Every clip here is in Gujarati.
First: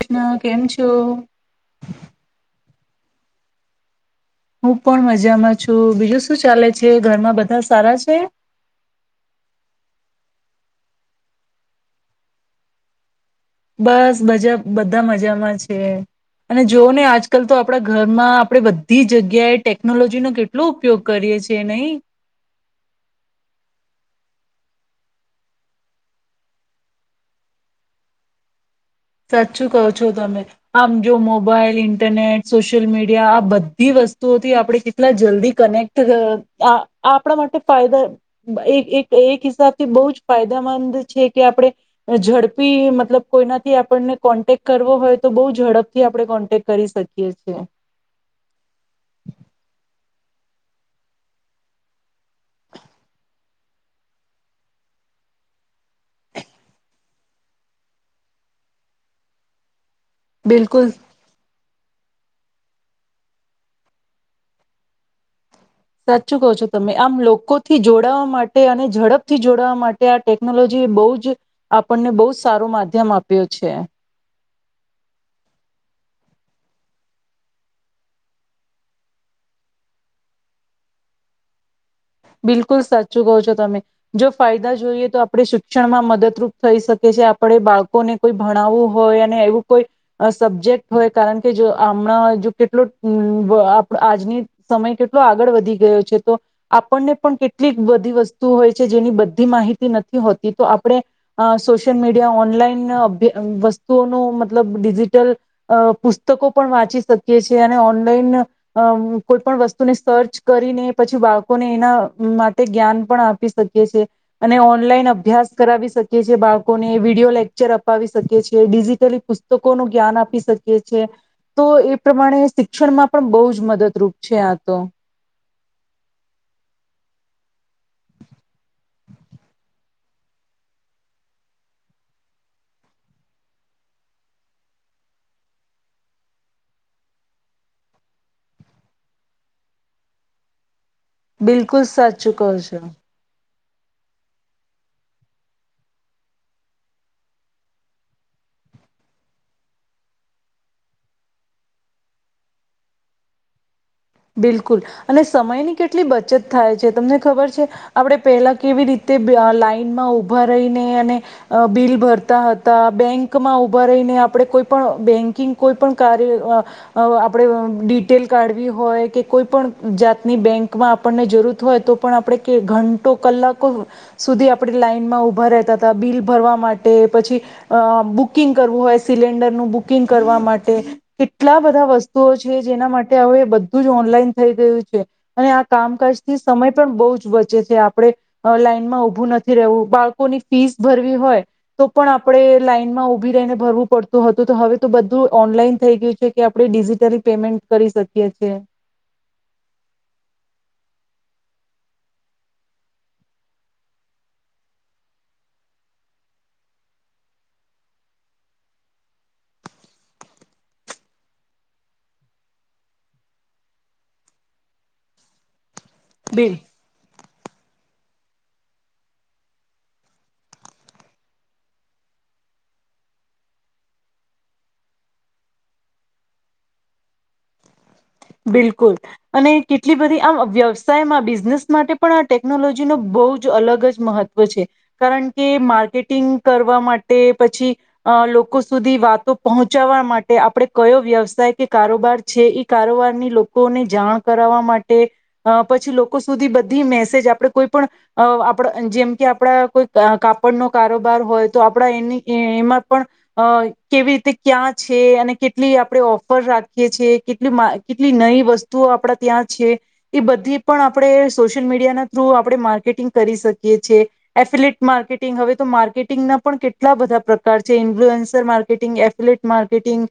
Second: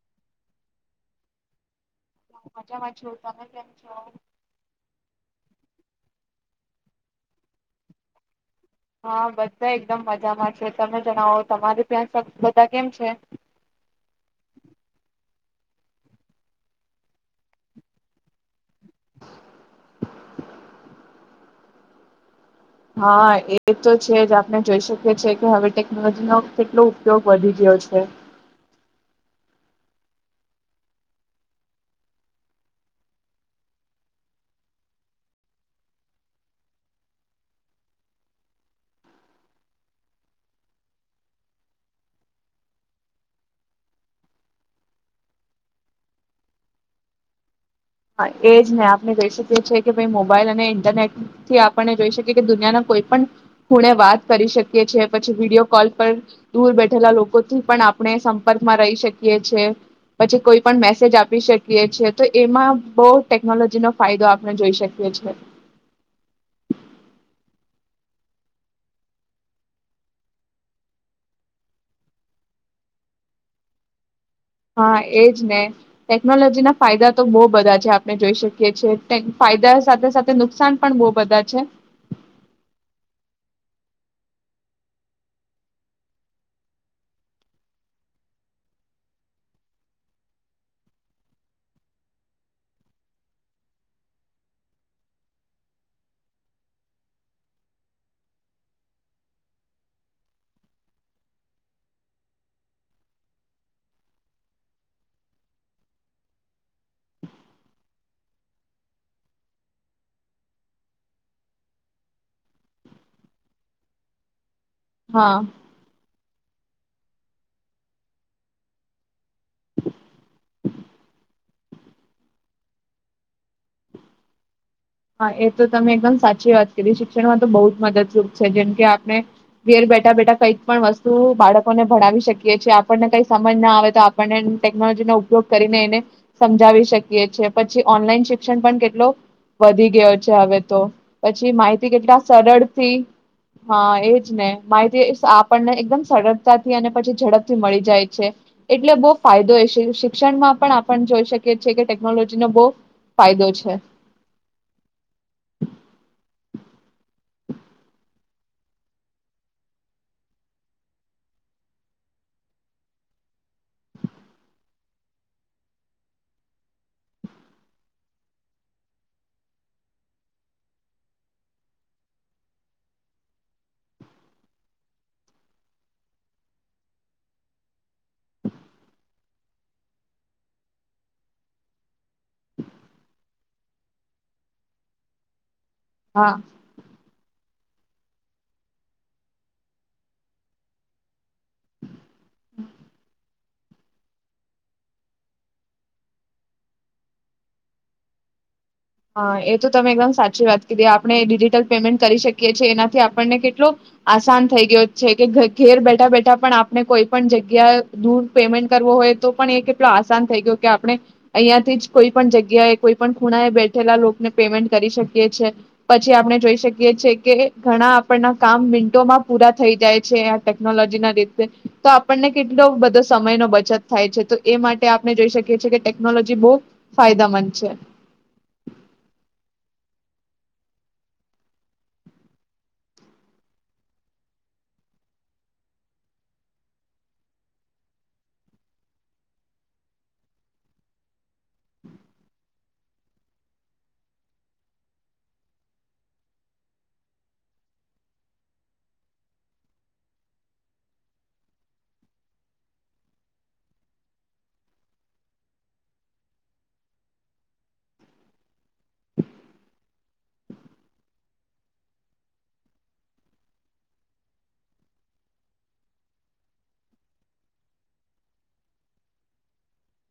કૃષ્ણ કેમ છો? મજામાં છું. તમે કેમ છો? હું પણ મજામાં છું. બીજું શું ચાલે છે? ઘરમાં બધા સારા છે? હા બધા એકદમ મજામાં છે. તમે જણાવો તમારી ત્યા બધા કેમ છે? બસ બજા બધા મજામાં. છે અને જોવ ને આજકાલ તો આપણા ઘરમાં આપણે બધી જગ્યાએ ટેકનોલોજી નો કેટલો ઉપયોગ કરીએ છે નહી. હા એ તો છે જ આપણે જોઈ શકીએ છીએ કે હવે ટેકનોલોજીનો કેટલો ઉપયોગ વધી ગયો છે. સાચું કહો છો તમે આમ જો મોબાઈલ, ઇન્ટરનેટ, સોશિયલ મીડિયા આ બધી વસ્તુઓથી આપણે કેટલા જલ્દી કનેક્ટ થ અ આપણા માટે ફાયદા એક એક એક હિસાબથી બહુ જ ફાયદામંદ છે. કે આપણે ઝડપી મતલબ કોઈના થી આપને કોન્ટેક કરવો હોય તો બઉ ઝડપથી આપણે કોન્ટેક્ટ કરી શકીએ છીએ. હા એ જ ને આપણે જોઈ શકીએ છી કે ભાઈ મોબાઈલ અને ઇન્ટરનેટ થી આપને જોઈ શકીએ કે દુનિયાના કોઈ પણ ખૂણે વાત કરી શકીએ છે પછી વિડીયો કોલ પર દૂર બેઠેલા લોકોથી પણ આપણે સંપર્કમાં રહી શકીએ છે. પછી કોઈ પણ બિલકુલ મેસેજ આપી શક કીયે છીએ તો એમાં બહુ ટેકનોલોજીનો ફાયદો આપણે જોઈ શકીએ છે. સાચ્ચું કહો છો તમે. આમ લોકોથી જોડાવા માટે અને ઝડપથી જોડાવા માટે આ ટેકનોલોજી એ બહુજ આપણને બહુ જ સારો માધ્યમ આપ્યો છે. હા એજ ને. ટેકનોલોજીના ફાયદા તો બો બધા છે. આપણે જોઈ શકીએ છીએ. ટેક ફાયદા સાથે સાથે નુકસાન પણ બો બધા છે. બિલકુલ સાચું કહો છો તમે. જો ફાયદા જોઈએ તો આપણે શિક્ષણમાં મદદરૂપ થઈ સકે છે. આપણે બાળકોને કોઈ ભણાવવું હોય અને એવું કોઈ સબ્જેક્ટ હોય કારણ કે જો અમણાં જો કેટલો અમ્મ વ આપ આજની સમય કેટલો આગળ વધી ગયો છે તો આપણને પણ કેટલીક બધી વસ્તુ હોય છે જેની બધ્ધી માહિતી નથી હોતી. તો આપણે અ સોશિયલ મીડિયા ઓનલાઇન અભ વસ્તુઓનો મતલબ ડિજીિટલ અ પુસ્તકો પણ વાંચી સકીએ છીએ અને ઓનલાઈન અ કોઈ પણ વસ્તુને સર્ચ કરીને પછી બા ળકોને, એના માટે જ્ઞાન પણ આપી શકીએ છે. અને ઓનલાઈન હા અભ્યાસ કરાવી સકીએ છીએ બા ળકોને વિડીયો લેક્ચર અપાવી સકીએ છે. ડિજિટલી પુસ્તકોનું જ્ઞાન આપી શકીએ છે. તો એ પ્રમાણે શિક્ષણમાં પણ બઉજ મદદરૂપ છે આ તો. હા એ તો તમે એકદમ સાચી વાત કરી. શિક્ષણમાં તો બઉજ મદદરૂપ છે, જેમ કે આપણે ઘેર બેઠા બેઠા કંઈક પણ વસ્તુ બાળકોને ભણાવી શકીએ છીએ, આપણને કંઈ સમજ ના આવે તો આપણને ટેકનોલોજીનો ઉપયોગ કરીને એને સમજાવી શકીએ છીએ. પછી ઓનલાઈન શિક્ષણ પણ કેટલો વધી ગ્યો છે હવે તો. પછી બિલકુલ માહિતી કેટલા સાચું કહો છો. સરળથી હા, એજ ને. માહિતી સ આપણને એકદમ સરળતાથી અને પછી ઝડપથી મળી જાય છે. એટલે બો ફાયદો એ છે. શિક્ષણમાં પણ આપણ જોઈ શકીએ છે એ કે ટેકનોલોજીનો બો ફાયદો છે. બિલકુલ, અને સમયની કેટલી બચત થાય છે. તે તમને ખબર છે? આપણે પેલા કેવી રીતે બી લાઈનમાં ઉભા રહીને અને બિલ ભરતા હતા, બેંકમાં ઉભા રહીને, આપણે કોઈ પણ બેંકિંગ કોઈ પણ કાર્ય, આપણે ડિટેલ કાઢવી હોય કે કોઈ પણ જાતની બેંકમાં આપણને જરૂરત હોય, તો પણ આપણે ઘંટો કલાકો સુધી આપણે લાઈનમાં ઉભા રહેતા હતા. બિલ ભરવા માટે પછી બુકિંગ કરવું હોય સિલિન્ડરનું બુકિંગ કરવા માટે. કેટલા બધા વસ્તુઓ છે જેના માટે હવે બ ધ્ધું જ ઓનલાઈન થઈ ગયું છે. અને આ હા. કામકાજથી સમય પણ બહુ જ વધ ચે છે. આપણે લાઈનમાં ઉભું નથી રહેવું. બાળકોની ફીસ ભરવી હોય તો પણ આપણે લાઈનમાં ઉભી રહીને ભરવું પડતું હતું, તો હવે તો બધું ઓનલાઈન થઈ ગયું છે, કે આપણે ડિજીિટલી પેમેન્ટ કરી શકીએ છે. હા, એ તો તમે એકદમ સાચી વાત કીધી. આપણે ડિજિટલ પેમેન્ટ કરી શકીએ છીએ, એનાથી આપણને કેટલો આસાન થઈ ગયો છે, કે ઘેર બેઠા બેઠા પણ આપણે કોઈ પણ જગ્યાએ દૂર પેમેન્ટ કરવો હોય તો પણ એ કેટલો આસાન થઈ ગ્યો, કે આપણે અહીંયાથી જ કોઈ પણ જગ્યાએ કોઈ પણ ખૂણાએ બેઠા પેલા લોકને પેમેન્ટ કરી શકીએ છે. પછી આપણે બિલ જોઈ શકીએ છીએ કે. ઘણા આપણના કામ મિન્ટોમાં પૂરા થઈ જાય છે આ ટેકનોલોજી ના લીધે તો આપણને કેટલો બધો સમયનો બચત થાય છે તો એ માટે આપણે જોઈ શકીએ છેીએ કે ટેકનોલોજી બહુ ફાયદાામંદ છે. બિલકુલ અને કેટલી બધી આમ વ્યવસાયમાં બિઝનેસ માટે પણ આ ટેકનોલોજી ન બહુ જ અલગ જ મહત્ત્વ છે કારણ કે માર્કેટિંગ કરવા માટે પછી લોકો સુધી વાતો પહોંચાવા માટે આપણે કયો વ્યવસાય કે કારોબાર છે એ કારોબાર. લોકોને જાણ કરવા માટે પછી લોકો સુધી બધી મેસેજ આપણેે કોઈ પણ આપ જેમ કે આપડા કોઈ કાપડનો કારોબાર હોય તો આપડા એની એમાં પણ કેવી રીતે ક્યાં છે અને કેટલી આપણે ઓફર રાખીએ છીએ કેટલી. કેટલી નઈ વસ્તુઓ આપણા ત્યાં છે એ બધી પણ આપણે સોશિયલ મીડિયાના થ્રુ આપણે માર્કેટિંગ કરી શકીએ છેએ એફિલેટ માર્કેટિંગ હવે તો માર્કેટિંગના પણ કેટલા બધા પ્રકાર છે ઇન્ફ્લુઅન્સર માર્કેટિંગ એફિલેટ માર્કેટિંગ.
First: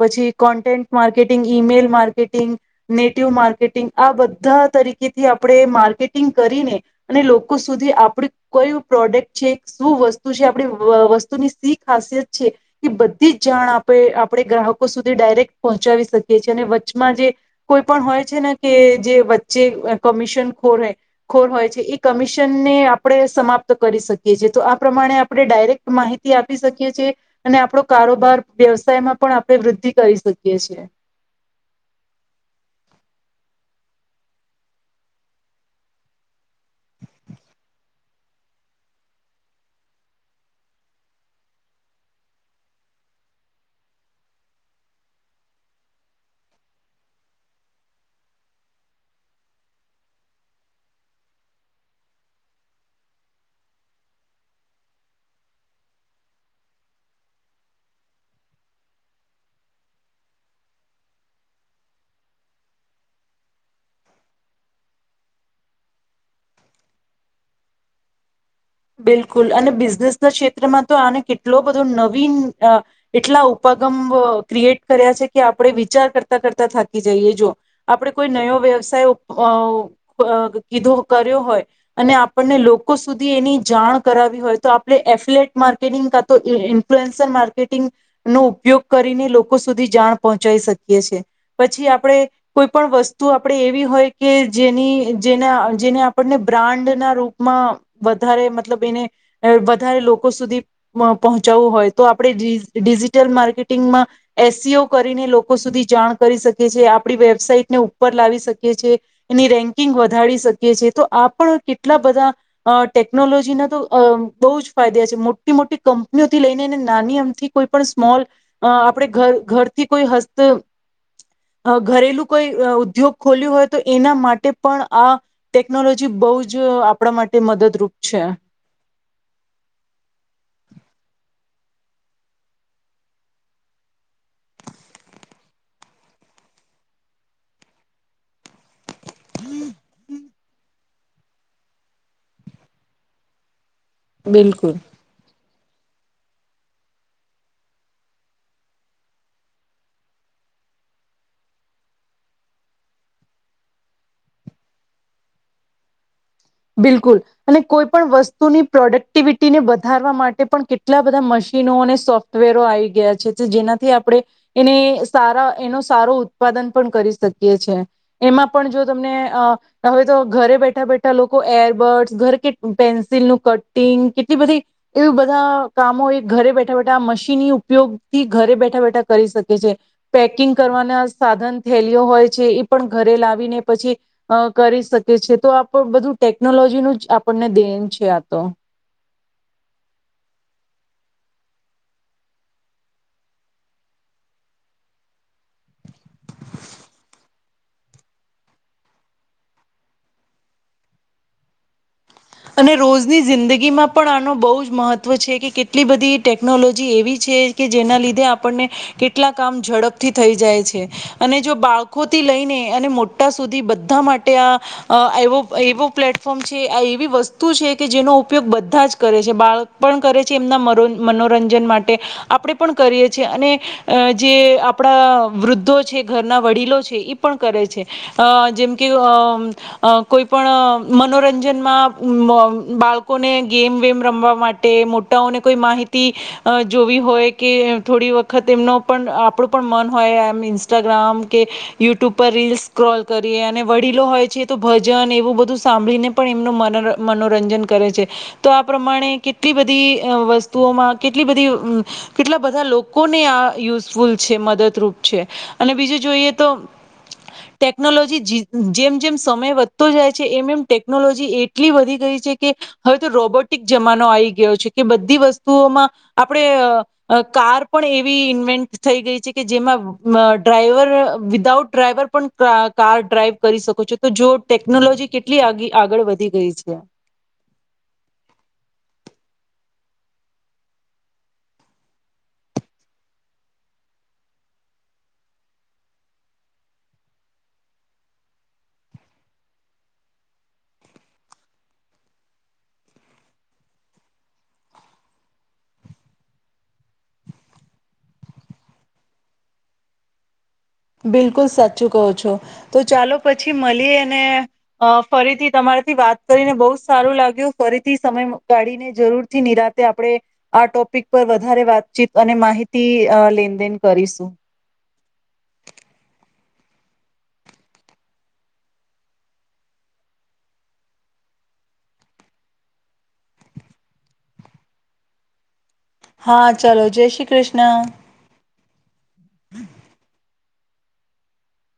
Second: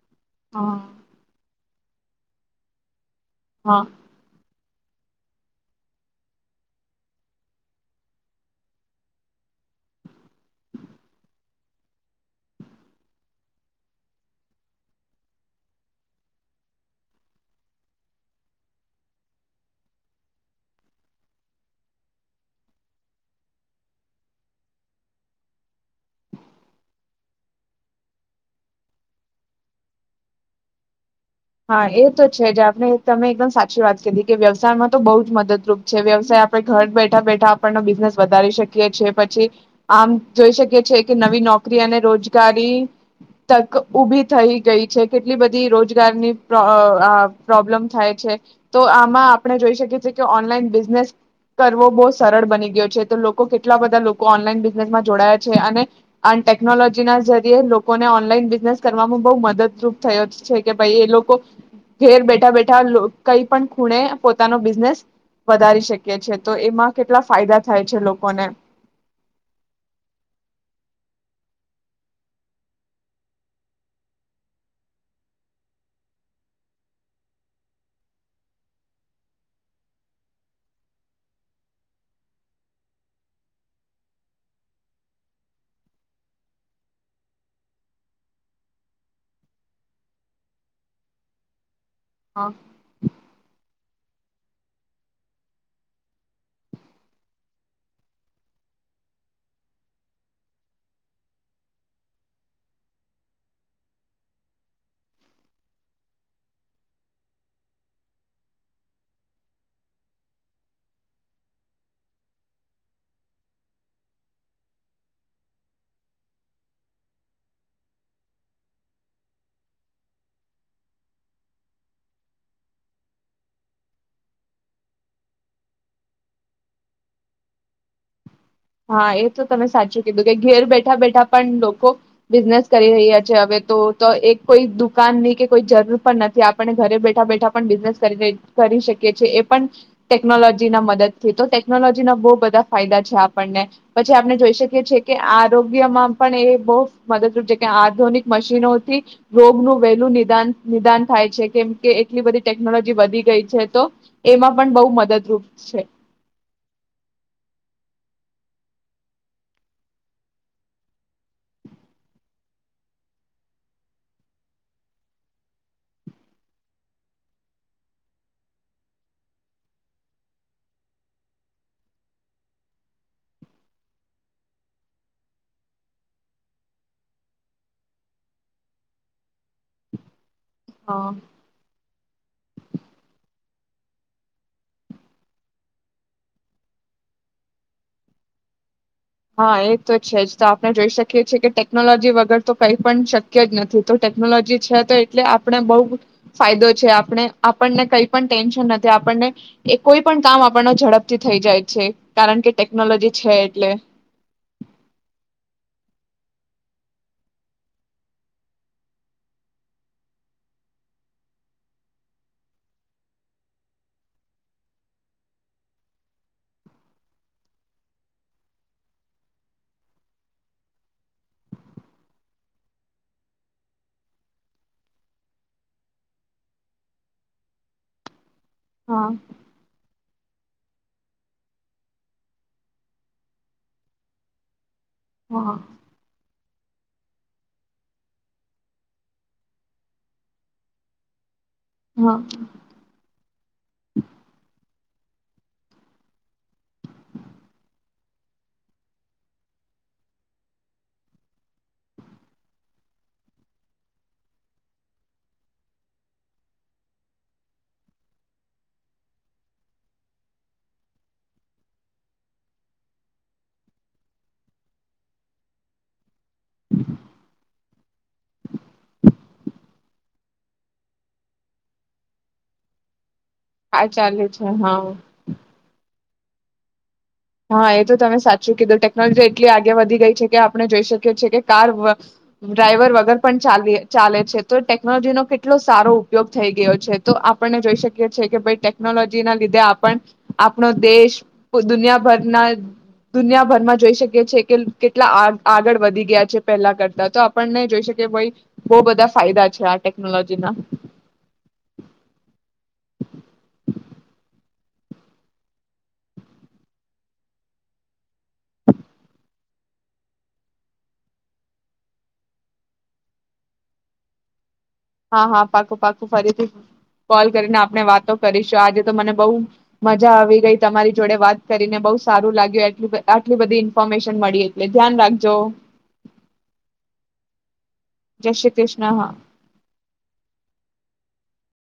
પછી હા content marketing email. Marketing net. ટ હા માર્કેટિંગ આ બધા તરીકે. કેથી આપણે માર્કેટિંગ કરીને અને લોકો સુધી આપણ કઈ પ્રોડક્ટ છે શું વસ્તુ છે આપણી વસ્તુની સી ખાસિયત છે એ બધી જ જાણ આપે આપણે ગ્રાહકો સુધી ડાયરેક્ટ પહોંચાવી શકીએ છી અને. કમાં જે કોઈ પણ હોય છે ને કે જે વચ્ચે કમિશન ખોર ખોર હોય છે એ કમિશનને આપણે સમાપ્ત કરી શકીએ છીએ તો આ પ્રમાણે આપણે ડાયરેક્ટ માહિતી આપી શકીએ છેએ અને આપણો કારોબાર વ્યવસાયમાં પણ આપણે વૃદ્ધિ કરી શકીએ છ છે. હા એ તો છે જે આપણે તમે એકદમ સાચ. સાચી વાત કરી કે વ્યવસાય માં તો બહુ જ મદદરૂપ છે વ્યવસાય આપણે ઘર બેઠા બેઠા આપણનો બિઝનેસ વધારી શકીએ છીએ પછી આમ જોઈ શકીએ છેએ કે નવી નોકરી અને રોજગારી તક ઊભી થઈ ગઈ છે કેટલી બધી રોજગારની પ્રોબ્લેમ થાય છે તો આમાં આપણે જોઈ શકે છે કે ઓનલાઇન બિઝનેસ કરવો બહુ સરળ બની ગયો છે તો લોકો કેટલા બધા લોકો ઓનલાઈન ડિઝાઇનમાં જોડાયા છે અને ટેકનોલોજીના લોકોને ઓનલાઇન બિઝનેસ કરવામાં બહુ મદદરૂપ થયો છે કે ભાઈ એ લોકો ઘેર બેઠા બેઠા કઈ પણ ખૂણે પોતાનો બિઝનેસ વધારી શકે છે તો એમાં કેટલા ફાયદા થાય છે લોકોને ક્રિએટ કર્યા છે કે આપણે વિચાર કરતા કરતા થાકી જઈએ જો આપણે કોઈ નવો વ્યવસાયો હોય અને આપણને લોકો સુધી એની જાણ કરાવ્યું હોય તો આપણે એ ફ્લેટ માર્કેટિંગ નો ઉપયોગ કરીને લોકો સુધી જાણ પહોંચાઈ શકીએ છે પછી આપ આપણે કોઈ પણ વસ્તુ આપણેે એવી હોય કે જેની જેના જેને આપણને બ્રાન્ડ ના રૂપમાં વધારે મતલબ વધારે લોકો સુધી પહોંચવું હોય તો આપણે ડિજિટલ માર્કેટિંગમાં એસસીઓ કરીને લોકો સુધી જાણ કરી શકે છે આપણી વેબસાઈટને ઉપર લાવી શકીએ છીએ એની રેન્કિંગ વધારી શકીએ છીએ તો આ પણ કેટલા બધા ટેકનોલોજી કોઈપણ સ્મોલ આપણે ઘરથી કોઈ ઘરેલુ કોઈ ઉદ્યોગ ખોલ્યું હોય તો એના માટે પણ આ ટેકનોલોજી બહુ જ આપણા માટે મદદરૂપ અચ્છા હા એ તો તમે સાચું કીધું કે ઘેર બેઠા બેઠા પણ લોકો બિઝનેસ કરી રહ્યા છે હવે તો તો એક કોઈ દુકાન ની કે કોઈ જરૂર પણ નથી આપને ઘરે બેઠા બેઠા પણ બિઝનેસ કરી કરી શકી એ પણ ટેકનોલોજી ના મદદ તો ટેકનોલોજી ના બહુ બધા ફાયદા છે આપ આપણને પછી આપણે જોઈ બિલકુલ. શકીએ છીએ કે આ આરોગ્યમાં પણ એ બહુ મદદરૂપ છે કે આધુનિક મશીનોથી રોગનું વહેલું નિદાન નિદાન થાય છે કેમ કે એટલી બધી ટેકનોલોજી વધી ગઈ છે તો એમાં પણ બહુ મદદરૂપ છે બિલકુલ અને કોઈ પણ વસ્તુની પ્રોડક્ટિવિટીને વધારવા માટે પણ કેટલા બધા મશીનો અને સોફ્ટવેરો આવી ગયા છે જેનાથી આપણે એને સારા એનો સારો ઉત્પાદન પણ કરી શકીએ છે એમાં પણ જો તમને હવે તો ઘરે બેઠા બેઠા લોકો એરબર્ડસ ઘરે કે પેન્સિલ ન કટિંગ કેટલી બધી એવું બધા કામો એ ઘરે બેઠા બેઠા મશીનની ઉપયોગથી ઘરે બેઠા બેઠા કરી શકે છે પેકિંગ કરવાના હા સાધન થેલયો હોય છે એ પણ ઘરે લાવીને પછી અ કરી શકે છે તો આપ બધું ટેકનોલોજીનું જ આપણને દેન છે આ તો હા એ તો છે જ તો આપણે જોઈ શકીએ છીએ કે ટેકનોલોજી વગર તો કઈ પણ શક્ય જ નથી તો ટેકનોલોજી છે તો એટલે આપને બહ ફાયદો છે આપણે આપણને કઈ પણ ટેન્શન નથી આપણને એ કોઈ પણ કામ આપણ ઝડપથી થઈ જાય છે કારણ કે અને ટેકનોલોજી રોજની છે એટલે જિંદગી માં પણ બહુ જ મહત્વ છે કે કેટલી બધી ટેકનોલોજી એવી છે કે જેના લીધે આપણને કેટલા કામ ઝડપથી થઈ જાય છે અને જો બાળકોથી લઈને અને મોટા સુધી બધા માટે આ એવો પ્લેટફોર્મ છે આ એવીસ્ વસ્તુ છે કે જેનો ઉપયોગ બધા જ કરે છે બાળક પણ કરે છે એમના મનોરંજન માટે આપણેે પણ કરીએ છેએ અને જે આપણા વૃદ્ધો છે ઘરના વડીલો છે પણ કરે છે અ જેમ કે હા અ કોઈ પણ મનોરંજનમાં બાળકોને ગેમ વેમ રમવા માટે તે મોટાઓને હા કોઈ માહિતી જોવી હોય કે થોડી વખત એમનો પણ આપણું પણ મન હોય એમ ઇન્સ્ટાગ્રામ કે યુટ્યુબ હા પર રીલ્સ સ્ક્રોલ કરીએ અને વડીલો હોય છે તો ભ ભજન એવું બધું સાંભળીને પણ એમનું મન મનોરંજન કરે છે તો આ પ્રમાણે કેટલી બધી વસ્તુઓમાં કેટલી બધી કેટલા બધા લોકોને આ યુઝફુલ છે મદદરૂપ છે અને બીજું જોઈએ તો ટેકનોલોજી જેમ જેમ સમય વધતો જાય છે એમ એમ ટેકનોલોજી એ એટલી વધી ગઈ છે કે હવે તો રોબોટિક જમાનો આવી ગયો છે કે બધી વસ્તુઓમાં આપણે કાર પણ એવી ઇન્વેન્ટ થઈ ગઈ છે કે જેમાં ડ્રાઈવર વિદાઉટ ડ્રાઈવર પણ કાર ડ્રાઈવ કરી શકો આ છો તો ચાલે જો છે હા ટેકનોલોજી કેટલી આગળ વધી એ જ ણે હા એ તો તમે સાચું કીધું ટેકનોલોજી એટલી આગે વધી ગઈ છે કે આપણે જોઈ શકીએ છીએ કે કાર ડ્રાઈવર વગર પણ ચાલે છે તો ટેકનોલોજી નો કેટલો સારો ઉપયોગ થઈ ગયો છે તો આપણને જોઈ શકીએ છેએ કે ભાઈ ટેકનોલોજી ના લીધે આપણ આપણો દેશ દુનિયા ભરના દુનિયાભરમાં જોઈ શકીએી કે કેટલા આગળ વધી ગયા છે પહેલા કરતા તો આપણને જોઈ શકીએ ભાઈ બો બધા ફાયદા છે આ ટેકનોલોજી ના બિલકુલ સાચું કહો છો તો ચાલો પછી મળીએ અને ફરીથી તમારાથી વાત કરીને બહુ સારું લાગ્યું ફરીથી સમય કાઢીને જરૂર થી નિરાતે આપણે આ ટોપિક પર વધારે વાતચીત અને માહિતી લેનદેન કરીશું હા હા પાકું પાકું ફરીથી કોલ કરીને આપણે વાતો કરીશું આજે તો મને બહુ મજા આવી ગઈ તમારી જોડે વાત કરીને બહુ સારું લાગ્યું આટલી બધી ઈન્ફોર્મેશન મળી એટલે ધ્યાન રાખજો હા ચલો જય શ્રી કૃષ્ણ. જય શ્રી કૃષ્ણ. [inaudible]